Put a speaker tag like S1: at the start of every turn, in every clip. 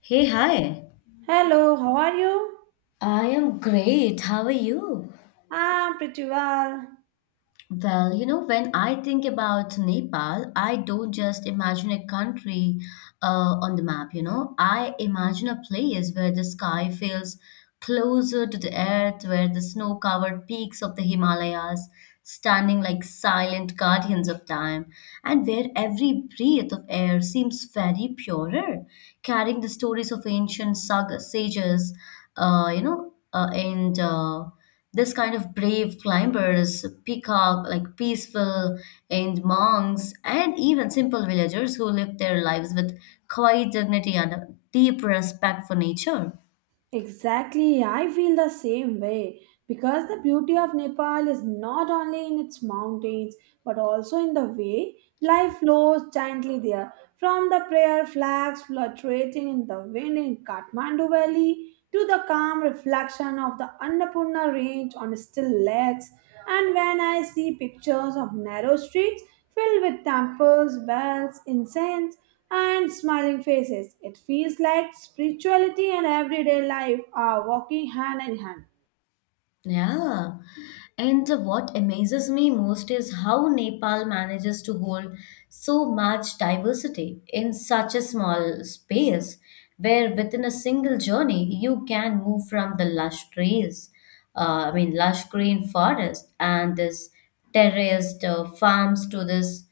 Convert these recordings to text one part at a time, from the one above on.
S1: Hey, hi.
S2: Hello, how are you?
S1: I am great. How are you?
S2: I'm pretty well.
S1: Well, you know, when I think about Nepal, I don't just imagine a country on the map, you know. I imagine a place where the sky feels closer to the earth, where the snow-covered peaks of the Himalayas standing like silent guardians of time, and where every breath of air seems very purer, carrying the stories of ancient saga sages, and this kind of brave climbers pick up like peaceful and monks and even simple villagers who live their lives with quiet dignity and a deep respect for nature.
S2: Exactly, I feel the same way. Because the beauty of Nepal is not only in its mountains but also in the way life flows gently there. From the prayer flags fluctuating in the wind in Kathmandu Valley to the calm reflection of the Annapurna range on still lakes, and when I see pictures of narrow streets filled with temples, bells, incense, and smiling faces, it feels like spirituality and everyday life are walking hand in hand.
S1: Yeah. And what amazes me most is how Nepal manages to hold so much diversity in such a small space, where within a single journey you can move from the lush trees, I mean, lush green forest and this terraced farms to this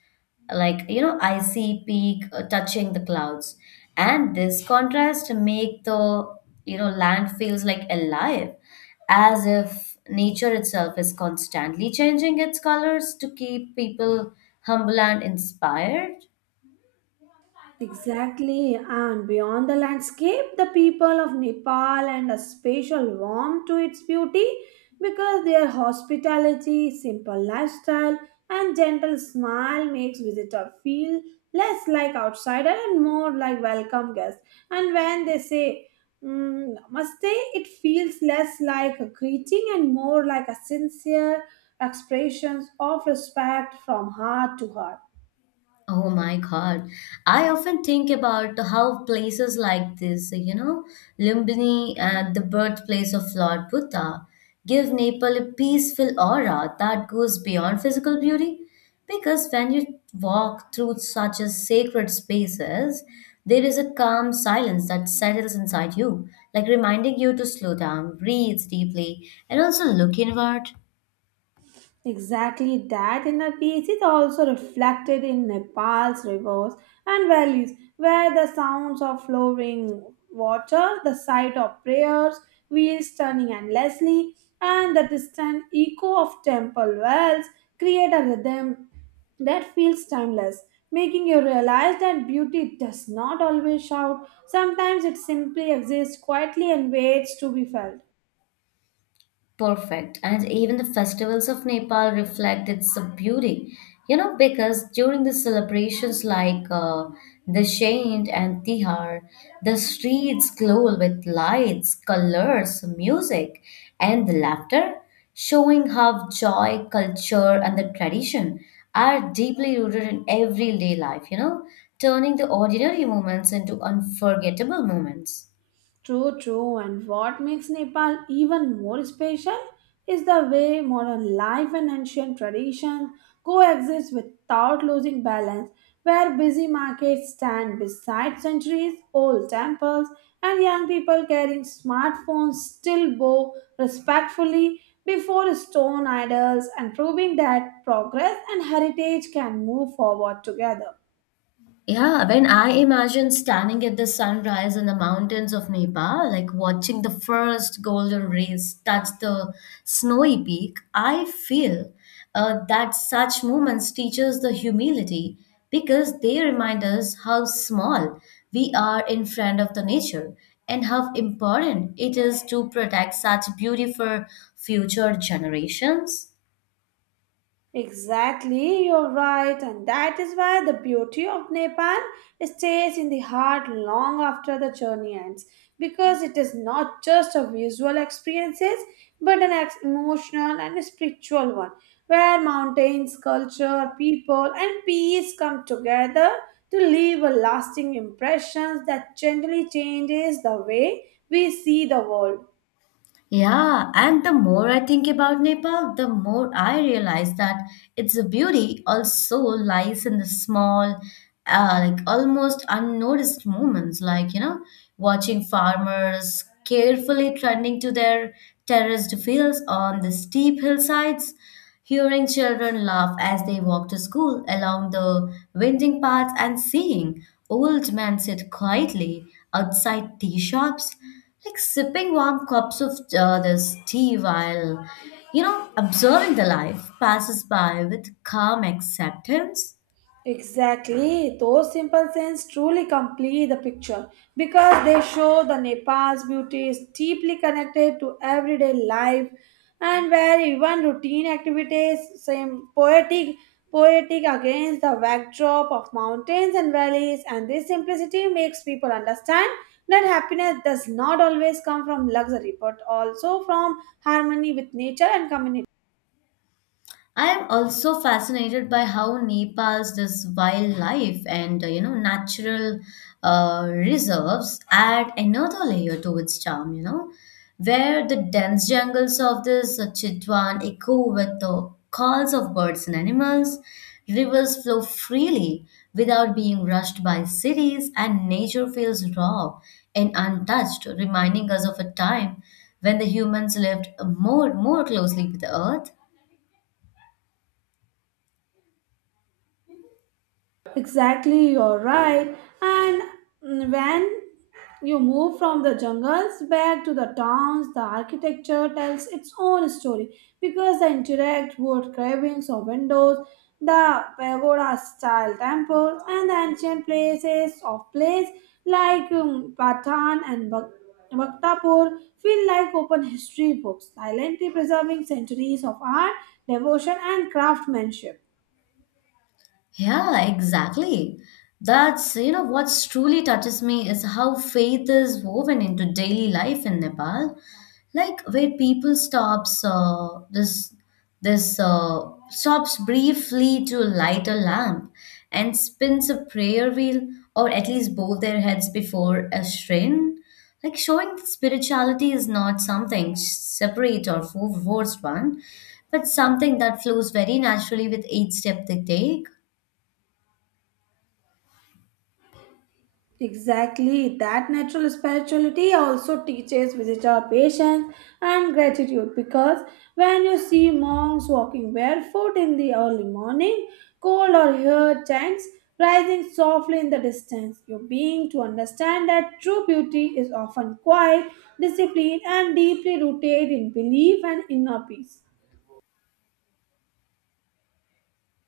S1: like you know I see peak touching the clouds and this contrast make the you know land feels like alive as if nature itself is constantly changing its colors to keep people humble and inspired.
S2: Exactly, and beyond the landscape, the people of Nepal and a special warmth to its beauty because their hospitality, simple lifestyle, and gentle smile makes visitor feel less like outsider and more like welcome guest. And when they say namaste, it feels less like a greeting and more like a sincere expression of respect from heart to heart.
S1: Oh my God. I often think about how places like this, you know, Lumbini, the birthplace of Lord Buddha, give Nepal a peaceful aura that goes beyond physical beauty. Because when you walk through such a sacred spaces, there is a calm silence that settles inside you, like reminding you to slow down, breathe deeply, and also look inward.
S2: Exactly, that inner peace is also reflected in Nepal's rivers and valleys, where the sounds of flowing water, the sight of prayers, wheels turning endlessly, and the distant echo of temple bells create a rhythm that feels timeless, making you realize that beauty does not always shout. Sometimes it simply exists quietly and waits to be felt.
S1: Perfect. And even the festivals of Nepal reflect its beauty. You know, because during the celebrations like Dashain and Tihar, the streets glow with lights, colors, music, and laughter, showing how joy, culture, and the tradition are deeply rooted in everyday life, you know, turning the ordinary moments into unforgettable moments.
S2: True, true. And what makes Nepal even more special is the way modern life and ancient traditions coexist without losing balance, where busy markets stand beside centuries old temples and young people carrying smartphones still bow respectfully before stone idols and proving that progress and heritage can move forward together.
S1: Yeah, when I imagine standing at the sunrise in the mountains of Nepal, like watching the first golden rays touch the snowy peak, I feel that such moments teach us the humility because they remind us how small we are in front of the nature and how important it is to protect such beauty for future generations.
S2: Exactly, you're right, and that is why the beauty of Nepal stays in the heart long after the journey ends because it is not just a visual experiences but an emotional and spiritual one where mountains, culture, people, and peace come together to leave a lasting impressions that gently changes the way we see the world.
S1: Yeah, and the more I think about Nepal, the more I realize that its beauty also lies in the small, like almost unnoticed moments, like, you know, watching farmers carefully tending to their terraced fields on the steep hillsides, hearing children laugh as they walk to school along the winding paths and seeing old men sit quietly outside tea shops, like sipping warm cups of this tea while, you know, observing the life passes by with calm acceptance.
S2: Exactly, those simple scenes truly complete the picture because they show the Nepal's beauty is deeply connected to everyday life and where even routine activities seem poetic against the backdrop of mountains and valleys, and this simplicity makes people understand that happiness does not always come from luxury but also from harmony with nature and community.
S1: I am also fascinated by how Nepal's this wildlife and you know natural reserves add another layer to its charm. You know, where the dense jungles of this Chitwan echo with the calls of birds and animals, rivers flow freely without being rushed by cities, and nature feels raw and untouched, reminding us of a time when the humans lived more closely with the earth.
S2: Exactly, you're right. And when you move from the jungles back to the towns, the architecture tells its own story because the indirect wood carvings or windows, the pagoda style temples, and the ancient places of place like Patan and Bhaktapur feel like open history books, silently preserving centuries of art, devotion, and craftsmanship.
S1: Yeah, exactly. That's, you know, what's truly touches me is how faith is woven into daily life in Nepal. Like where people stops this this stops briefly to light a lamp and spins a prayer wheel or at least bow their heads before a shrine. Like showing that spirituality is not something separate or forced one, but something that flows very naturally with each step they take.
S2: Exactly, that natural spirituality also teaches visitor patience and gratitude because when you see monks walking barefoot in the early morning, cold or hear chants rising softly in the distance, you being to understand that true beauty is often quiet, disciplined, and deeply rooted in belief and inner peace.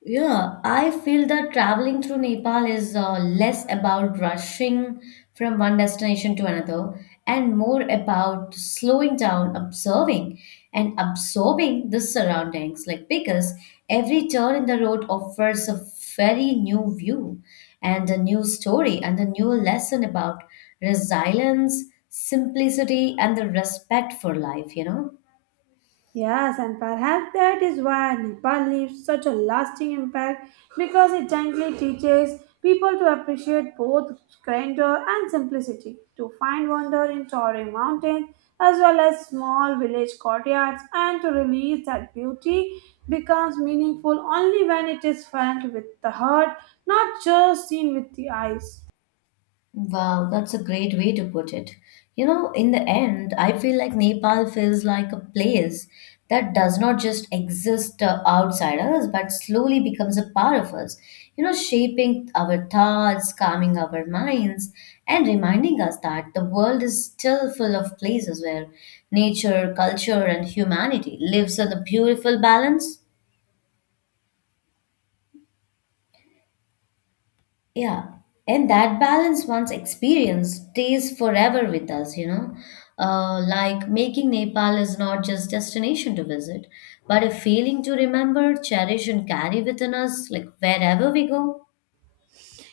S1: Yeah, I feel that traveling through Nepal is less about rushing from one destination to another and more about slowing down, observing, and absorbing the surroundings. Like, because every turn in the road offers a very new view and a new story and a new lesson about resilience, simplicity, and the respect for life, you know?
S2: Yes, and perhaps that is why Nepal leaves such a lasting impact because it gently teaches people to appreciate both grandeur and simplicity, to find wonder in towering mountains as well as small village courtyards, and to realize that beauty becomes meaningful only when it is felt with the heart, not just seen with the eyes.
S1: Wow, that's a great way to put it. You know, in the end, I feel like Nepal feels like a place that does not just exist outside us, but slowly becomes a part of us. You know, shaping our thoughts, calming our minds, and reminding us that the world is still full of places where nature, culture, and humanity lives in a beautiful balance. Yeah, and that balance once experienced stays forever with us, you know. Like making Nepal is not just destination to visit, but a feeling to remember, cherish, and carry within us, like wherever we go.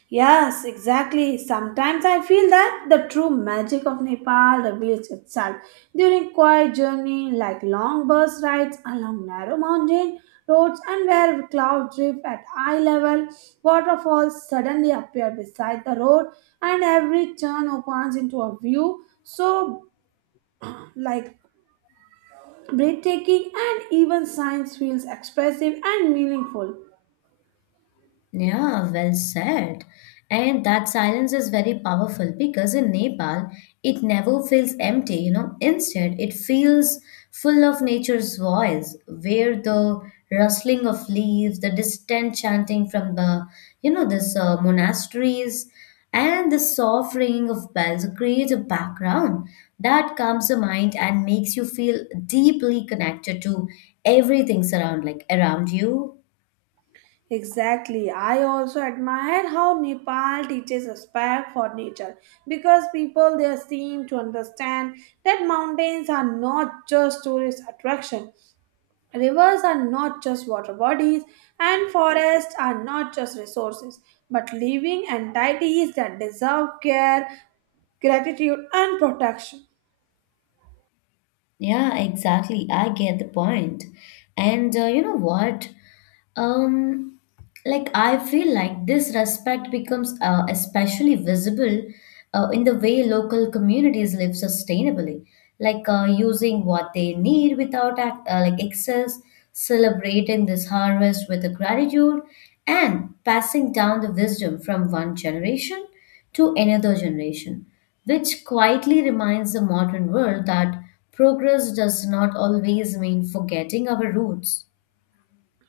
S2: Yes, exactly. Sometimes I feel that the true magic of Nepal reveals itself during quiet journey like long bus rides along narrow mountain roads and where clouds drift at eye level, waterfalls suddenly appear beside the road and every turn opens into a view so like breathtaking and even science feels expressive and meaningful.
S1: Yeah, well said. And that silence is very powerful because in Nepal, it never feels empty, you know. Instead, it feels full of nature's voice, where the rustling of leaves, the distant chanting from the, you know, this monasteries, and the soft ringing of bells creates a background that calms the mind and makes you feel deeply connected to everything surround, like around you.
S2: Exactly. I also admire how Nepal teaches respect for nature because people there seem to understand that mountains are not just tourist attraction. Rivers are not just water bodies and forests are not just resources, but living entities that deserve care, gratitude and protection.
S1: Yeah, exactly. I get the point. And you know what? Um, like I feel like this respect becomes especially visible in the way local communities live sustainably, like using what they need without like excess, celebrating this harvest with a gratitude, and passing down the wisdom from one generation to another generation, which quietly reminds the modern world that progress does not always mean forgetting our roots.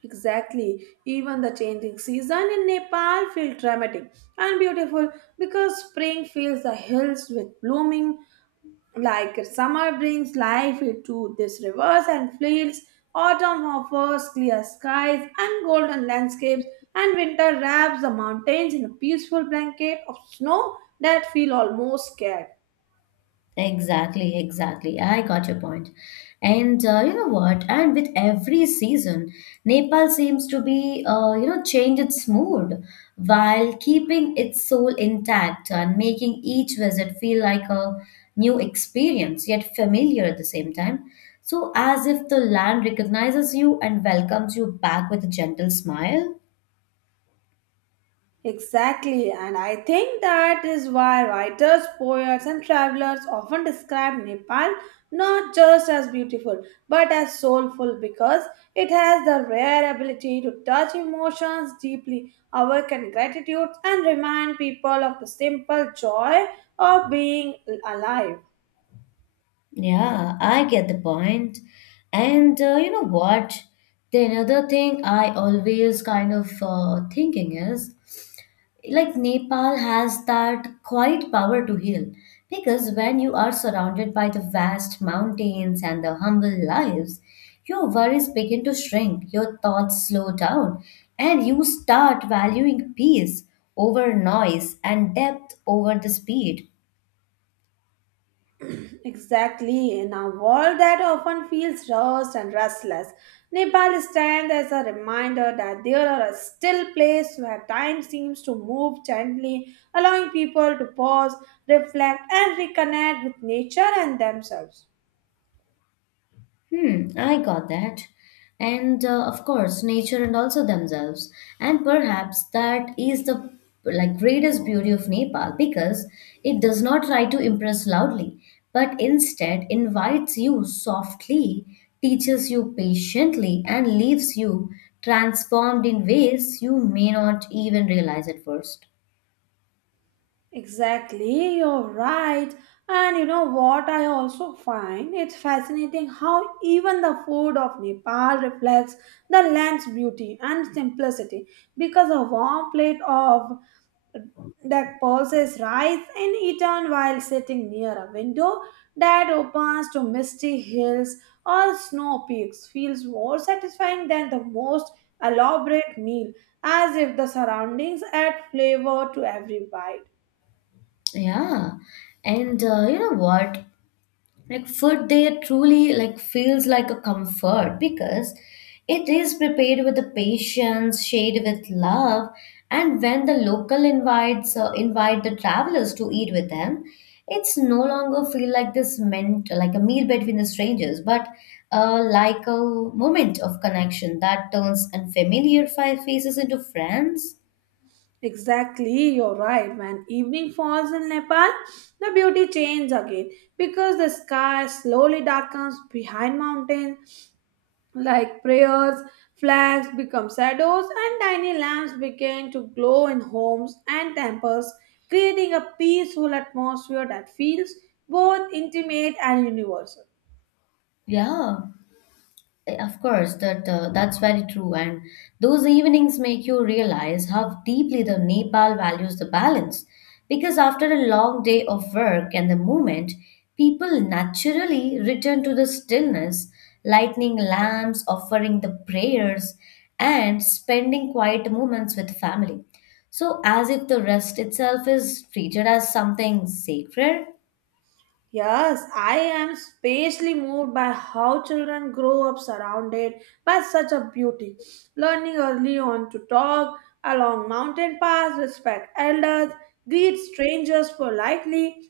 S2: Exactly. Even the changing season in Nepal feels dramatic and beautiful because spring fills the hills with blooming, like summer brings life into these rivers and fields. Autumn offers clear skies and golden landscapes, and winter wraps the mountains in a peaceful blanket of snow that feel almost scared.
S1: Exactly, exactly. I got your point. And you know what? And with every season, Nepal seems to be, you know, change its mood while keeping its soul intact and making each visit feel like a new experience, yet familiar at the same time. So, as if the land recognizes you and welcomes you back with a gentle smile.
S2: Exactly, and I think that is why writers, poets, and travelers often describe Nepal not just as beautiful but as soulful because it has the rare ability to touch emotions deeply, awaken gratitude, and remind people of the simple joy of being alive.
S1: Yeah, I get the point. And you know what? The another thing I always kind of thinking is like Nepal has that quiet power to heal because when you are surrounded by the vast mountains and the humble lives, your worries begin to shrink, your thoughts slow down, and you start valuing peace over noise and depth over the speed.
S2: Exactly. In a world that often feels rushed and restless, Nepal stands as a reminder that there are a still place where time seems to move gently, allowing people to pause, reflect, and reconnect with nature and themselves.
S1: Hmm, I got that. And of course, nature and also themselves. And perhaps that is the like greatest beauty of Nepal because it does not try to impress loudly, but instead invites you softly, teaches you patiently, and leaves you transformed in ways you may not even realize at first.
S2: Exactly, you're right. And you know what I also find? It's fascinating how even the food of Nepal reflects the land's beauty and simplicity because a warm plate of that pulses rise in Eton while sitting near a window that opens to misty hills or snow peaks feels more satisfying than the most elaborate meal, as if the surroundings add flavor to every bite.
S1: Yeah. And you know what? Like food there truly like feels like a comfort because it is prepared with the patience shared with love and when the local invite the travelers to eat with them it's no longer feel like this meant like a meal between the strangers but like a moment of connection that turns unfamiliar faces into friends.
S2: Exactly, you're right. When evening falls in Nepal, the beauty changes again because the sky slowly darkens behind mountains like prayers, flags become shadows, and tiny lamps began to glow in homes and temples, creating a peaceful atmosphere that feels both intimate and universal.
S1: Yeah. Eh, of course, that's very true. And those evenings make you realize how deeply the Nepal values the balance. Because after a long day of work and the movement, people naturally return to the stillness, lighting lamps, offering the prayers, and spending quiet moments with family. So, as if the rest itself is treated as something sacred.
S2: Yes, I am especially moved by how children grow up surrounded by such a beauty, learning early on to talk along mountain paths, respect elders, greet strangers politely,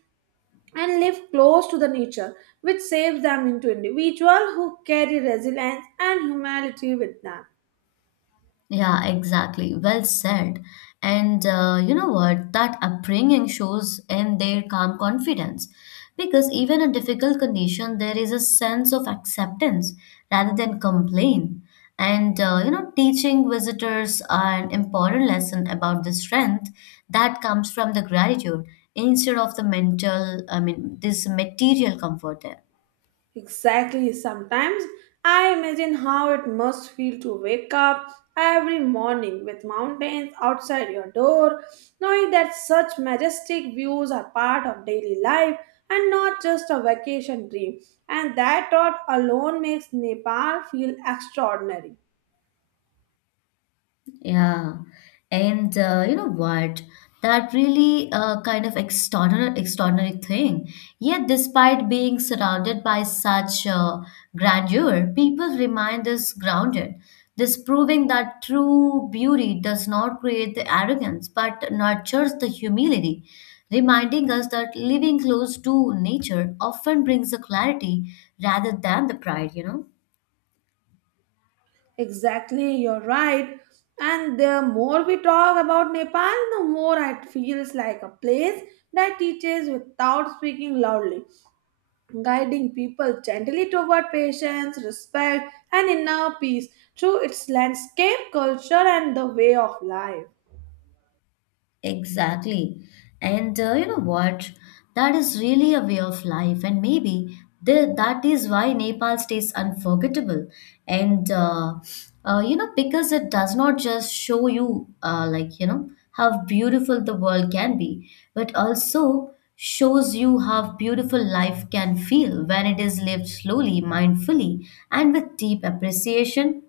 S2: and live close to the nature, which saves them into individual who carry resilience and humanity with them.
S1: Yeah, exactly. Well said. And you know what? That upbringing shows in their calm confidence. Because even in difficult condition, there is a sense of acceptance rather than complain. And you know, teaching visitors an important lesson about the strength that comes from the gratitude instead of the I mean, this material comfort there.
S2: Exactly, sometimes I imagine how it must feel to wake up every morning with mountains outside your door, knowing that such majestic views are part of daily life and not just a vacation dream, and that thought alone makes Nepal feel extraordinary.
S1: Yeah. And you know what? That really kind of extraordinary thing. Yet, despite being surrounded by such grandeur, people remind us grounded, this proving that true beauty does not create the arrogance but nurtures the humility, reminding us that living close to nature often brings the clarity rather than the pride, you know?
S2: Exactly, you're right. And the more we talk about Nepal, the more it feels like a place that teaches without speaking loudly, guiding people gently toward patience, respect, and inner peace through its landscape, culture, and the way of life.
S1: Exactly. And you know what? That is really a way of life. And maybe that is why Nepal stays unforgettable. And you know, because it does not just show you, like, you know, how beautiful the world can be, but also shows you how beautiful life can feel when it is lived slowly, mindfully, and with deep appreciation.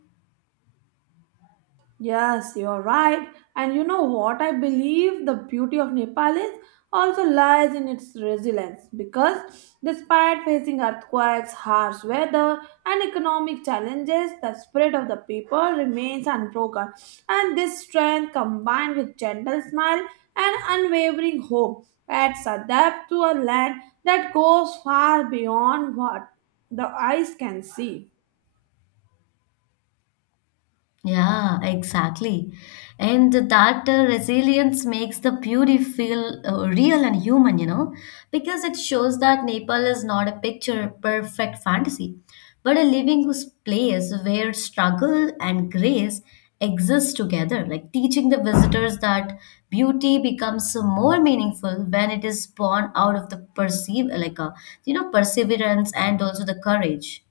S2: Yes, you're right. And you know what? I believe the beauty of Nepal is also lies in its resilience because despite facing earthquakes, harsh weather, and economic challenges, the spirit of the people remains unbroken. And this strength, combined with gentle smile and unwavering hope, adds a depth to a land that goes far beyond what the eyes can see.
S1: Yeah, exactly. And that resilience makes the beauty feel real and human, you know, because it shows that Nepal is not a picture perfect fantasy, but a living place where struggle and grace exist together, like teaching the visitors that beauty becomes more meaningful when it is born out of the perceive, like a, you know, perseverance and also the courage.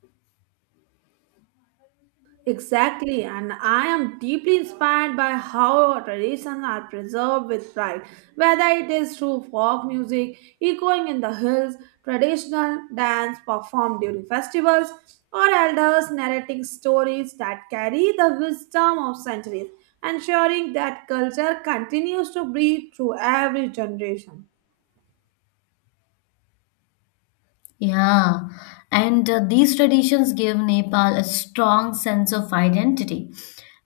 S2: Exactly, and I am deeply inspired by how our traditions are preserved with pride. Whether it is through folk music echoing in the hills, traditional dance performed during festivals, or elders narrating stories that carry the wisdom of centuries, ensuring that culture continues to breathe through every generation.
S1: Yeah, and these traditions give Nepal a strong sense of identity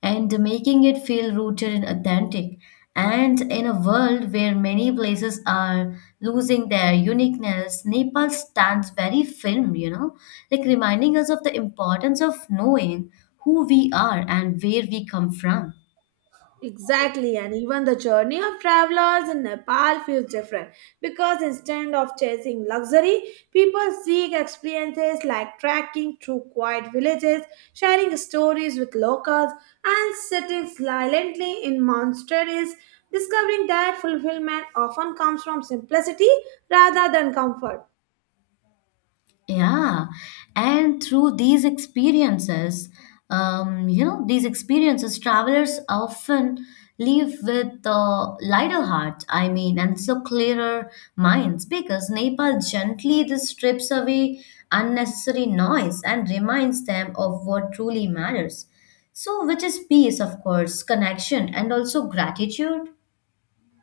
S1: and making it feel rooted and authentic. And in a world where many places are losing their uniqueness, Nepal stands very firm, you know, like reminding us of the importance of knowing who we are and where we come from.
S2: Exactly, and even the journey of travelers in Nepal feels different because instead of chasing luxury, people seek experiences like trekking through quiet villages, sharing stories with locals, and sitting silently in monasteries, discovering that fulfillment often comes from simplicity rather than comfort.
S1: Yeah, and through these experiences, you know, these experiences, travelers often leave with lighter hearts. I mean, and so clearer minds because Nepal gently this strips away unnecessary noise and reminds them of what truly matters. So, which is peace, of course, connection, and also gratitude.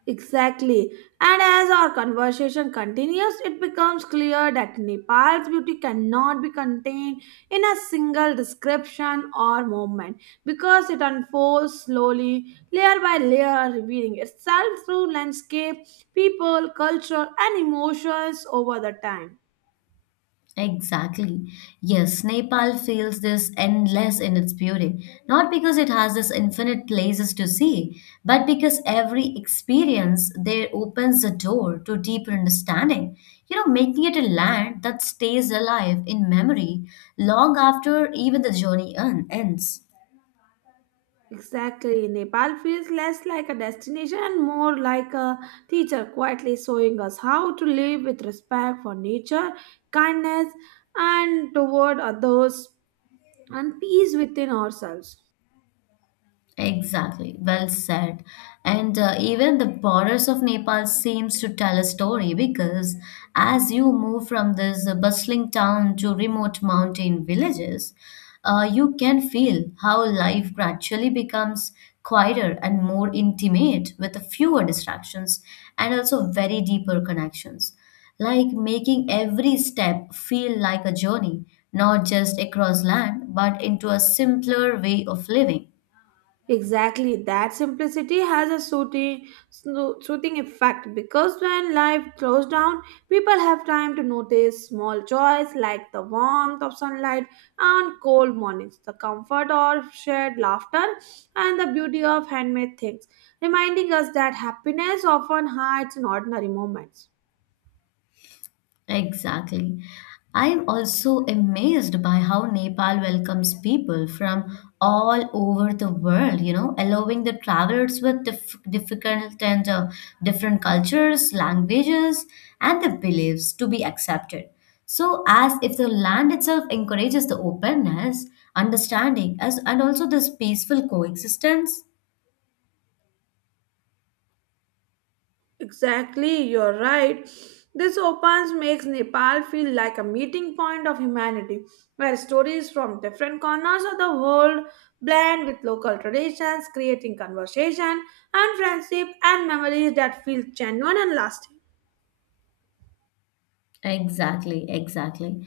S2: Exactly. And as our conversation continues, it becomes clear that Nepal's beauty cannot be contained in a single description or moment because it unfolds slowly, layer by layer, revealing itself through landscape, people, culture, and emotions over the time.
S1: Exactly. Yes, Nepal feels this endless in its beauty, not because it has this infinite places to see, but because every experience there opens the door to deeper understanding, making it a land that stays alive in memory long after even the journey ends.
S2: Exactly. Nepal feels less like a destination and more like a teacher quietly showing us how to live with respect for nature, kindness, and toward others, and peace within ourselves.
S1: Exactly, well said. And even the borders of Nepal seems to tell a story because as you move from this bustling town to remote mountain villages, you can feel how life gradually becomes quieter and more intimate with fewer distractions and also very deeper connections, like making every step feel like a journey, not just across land, but into a simpler way of living.
S2: Exactly, that simplicity has a soothing effect because when life slows down, people have time to notice small joys like the warmth of sunlight and cold mornings, the comfort of shared laughter, and the beauty of handmade things, reminding us that happiness often hides in ordinary moments.
S1: Exactly. I am also amazed by how Nepal welcomes people from all over the world, allowing the travelers with dif- difficult and different cultures, languages, and the beliefs to be accepted. So, as if the land itself encourages the openness, understanding, and also this peaceful coexistence.
S2: Exactly, you're right. This opens makes Nepal feel like a meeting point of humanity, where stories from different corners of the world blend with local traditions, creating conversation and friendship and memories that feel genuine and lasting.
S1: Exactly, exactly.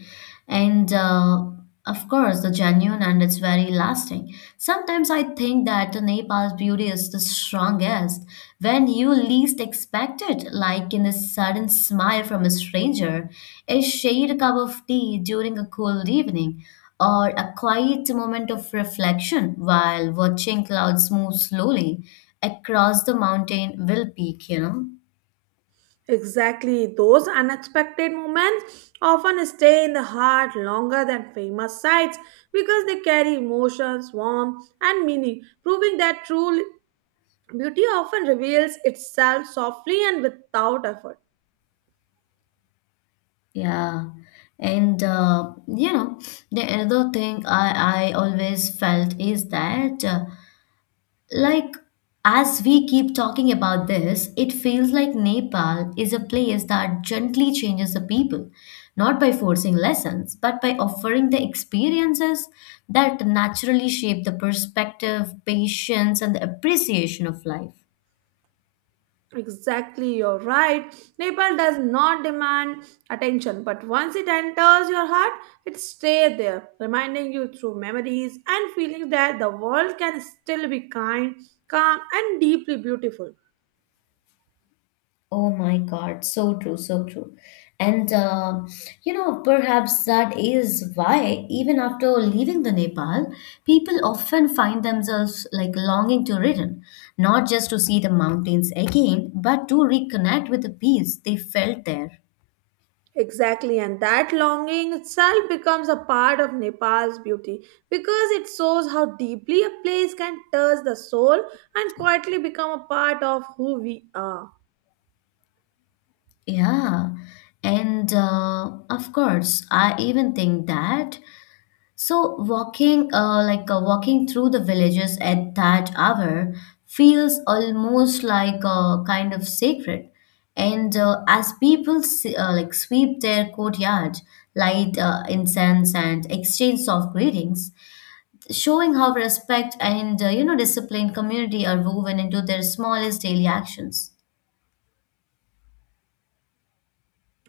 S1: And of course, the genuine and it's very lasting. Sometimes I think that the Nepal's beauty is the strongest when you least expect it, like in a sudden smile from a stranger, a shared cup of tea during a cool evening, or a quiet moment of reflection while watching clouds move slowly across the mountain will peak.
S2: Exactly, those unexpected moments often stay in the heart longer than famous sites because they carry emotions, warmth, and meaning, proving that true beauty often reveals itself softly and without effort.
S1: Yeah, and the other thing I always felt is that, like, as we keep talking about this, it feels like Nepal is a place that gently changes the people, not by forcing lessons, but by offering the experiences that naturally shape the perspective, patience, and the appreciation of life.
S2: Exactly, you're right. Nepal does not demand attention, but once it enters your heart, it stays there, reminding you through memories and feelings that the world can still be kind, calm, and deeply beautiful.
S1: Oh my God, so true, so true. And perhaps that is why, even after leaving the Nepal, people often find themselves like longing to return, not just to see the mountains again, but to reconnect with the peace they felt there.
S2: Exactly, and that longing itself becomes a part of Nepal's beauty because it shows how deeply a place can touch the soul and quietly become a part of who we are.
S1: Yeah. And of course, I even think that walking through the villages at that hour feels almost like a kind of sacred. And as people sweep their courtyard, light incense and exchange soft greetings, showing how respect and disciplined community are woven into their smallest daily actions.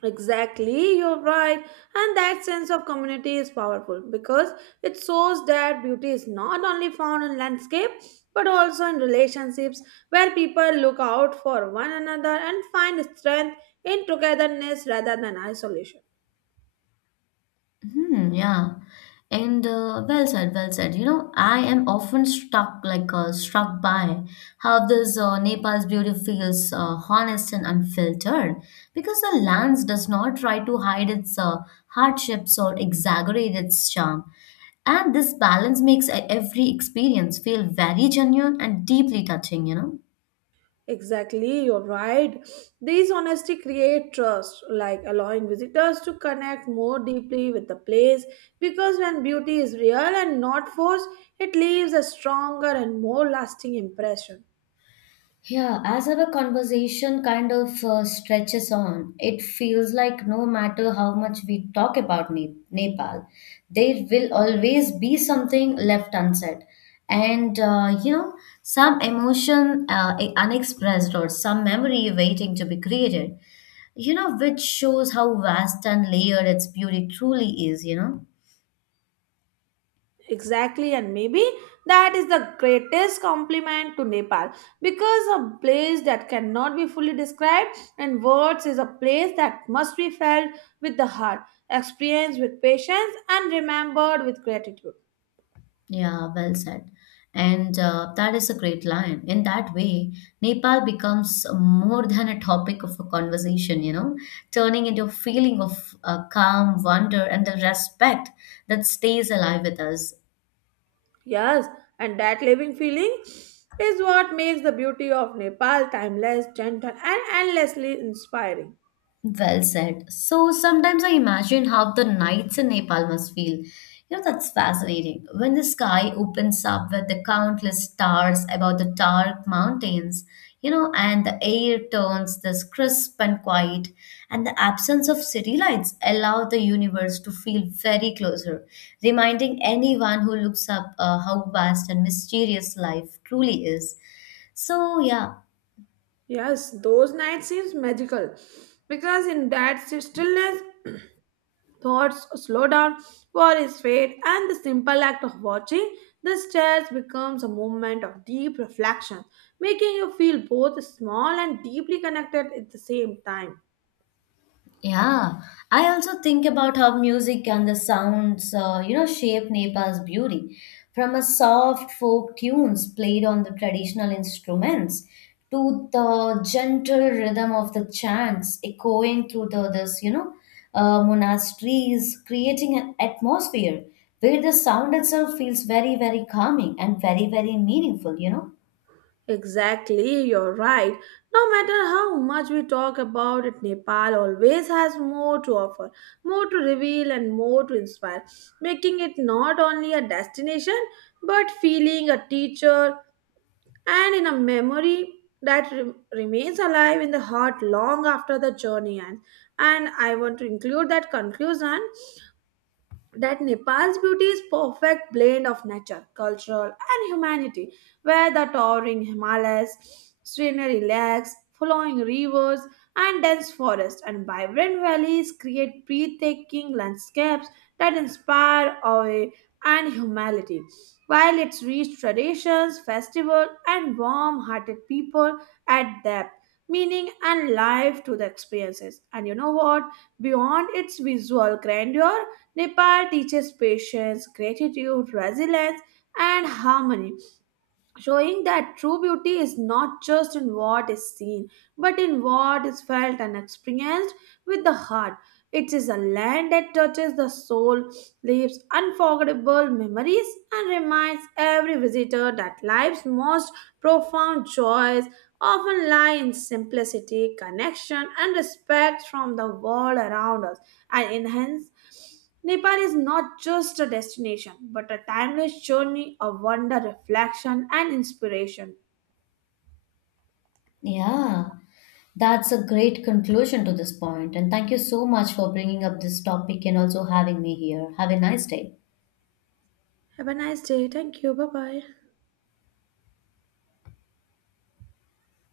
S2: Exactly, you're right. And that sense of community is powerful because it shows that beauty is not only found in landscape but also in relationships where people look out for one another and find strength in togetherness rather than isolation.
S1: Hmm, yeah. And well said, well said. You know, I am often struck by how this Nepal's beauty feels honest and unfiltered, because the lands does not try to hide its hardships or exaggerate its charm. And this balance makes every experience feel very genuine and deeply touching.
S2: Exactly, you're right. These honesty create trust, like allowing visitors to connect more deeply with the place because when beauty is real and not forced, it leaves a stronger and more lasting impression.
S1: Yeah, as our conversation kind of stretches on, it feels like no matter how much we talk about Nepal, there will always be something left unsaid. And some emotion unexpressed or some memory waiting to be created, which shows how vast and layered its beauty truly is.
S2: Exactly, and maybe that is the greatest compliment to Nepal because a place that cannot be fully described in words is a place that must be felt with the heart, experienced with patience, and remembered with gratitude.
S1: Yeah, well said. And that is a great line. In that way, Nepal becomes more than a topic of a conversation, turning into a feeling of calm, wonder, and the respect that stays alive with us.
S2: Yes, and that living feeling is what makes the beauty of Nepal timeless, gentle, and endlessly inspiring.
S1: Well said. So sometimes I imagine how the nights in Nepal must feel. You know, that's fascinating. When the sky opens up with the countless stars above the dark mountains, and the air turns this crisp and quiet, and the absence of city lights allow the universe to feel very closer, reminding anyone who looks up how vast and mysterious life truly is. So, yeah.
S2: Yes, those nights seems magical because in that stillness thoughts slow down, war is fade, and the simple act of watching the stairs becomes a moment of deep reflection, making you feel both small and deeply connected at the same time.
S1: Yeah, I also think about how music and the sounds, shape Nepal's beauty. From a soft folk tunes played on the traditional instruments to the gentle rhythm of the chants echoing through the monasteries, creating an atmosphere where the sound itself feels very, very calming and very, very meaningful.
S2: Exactly, you're right. No matter how much we talk about it, Nepal always has more to offer, more to reveal, and more to inspire, making it not only a destination but feeling a teacher and in a memory that remains alive in the heart long after the journey ends. And I want to include that conclusion that Nepal's beauty is perfect blend of nature, cultural and humanity, where the towering Himalayas, scenery lakes, flowing rivers and dense forests and vibrant valleys create breathtaking landscapes that inspire awe and humility. While its rich traditions, festivals, and warm-hearted people add depth, meaning, and life to the experiences. And you know what? Beyond its visual grandeur, Nepal teaches patience, gratitude, resilience, and harmony, showing that true beauty is not just in what is seen, but in what is felt and experienced with the heart. It is a land that touches the soul, leaves unforgettable memories, and reminds every visitor that life's most profound joys often lie in simplicity, connection, and respect from the world around us, and enhance Nepal is not just a destination, but a timeless journey of wonder, reflection, and inspiration.
S1: Yeah. That's a great conclusion to this point, and thank you so much for bringing up this topic and also having me here. Have a nice day.
S2: Have a nice day. Thank you. Bye bye.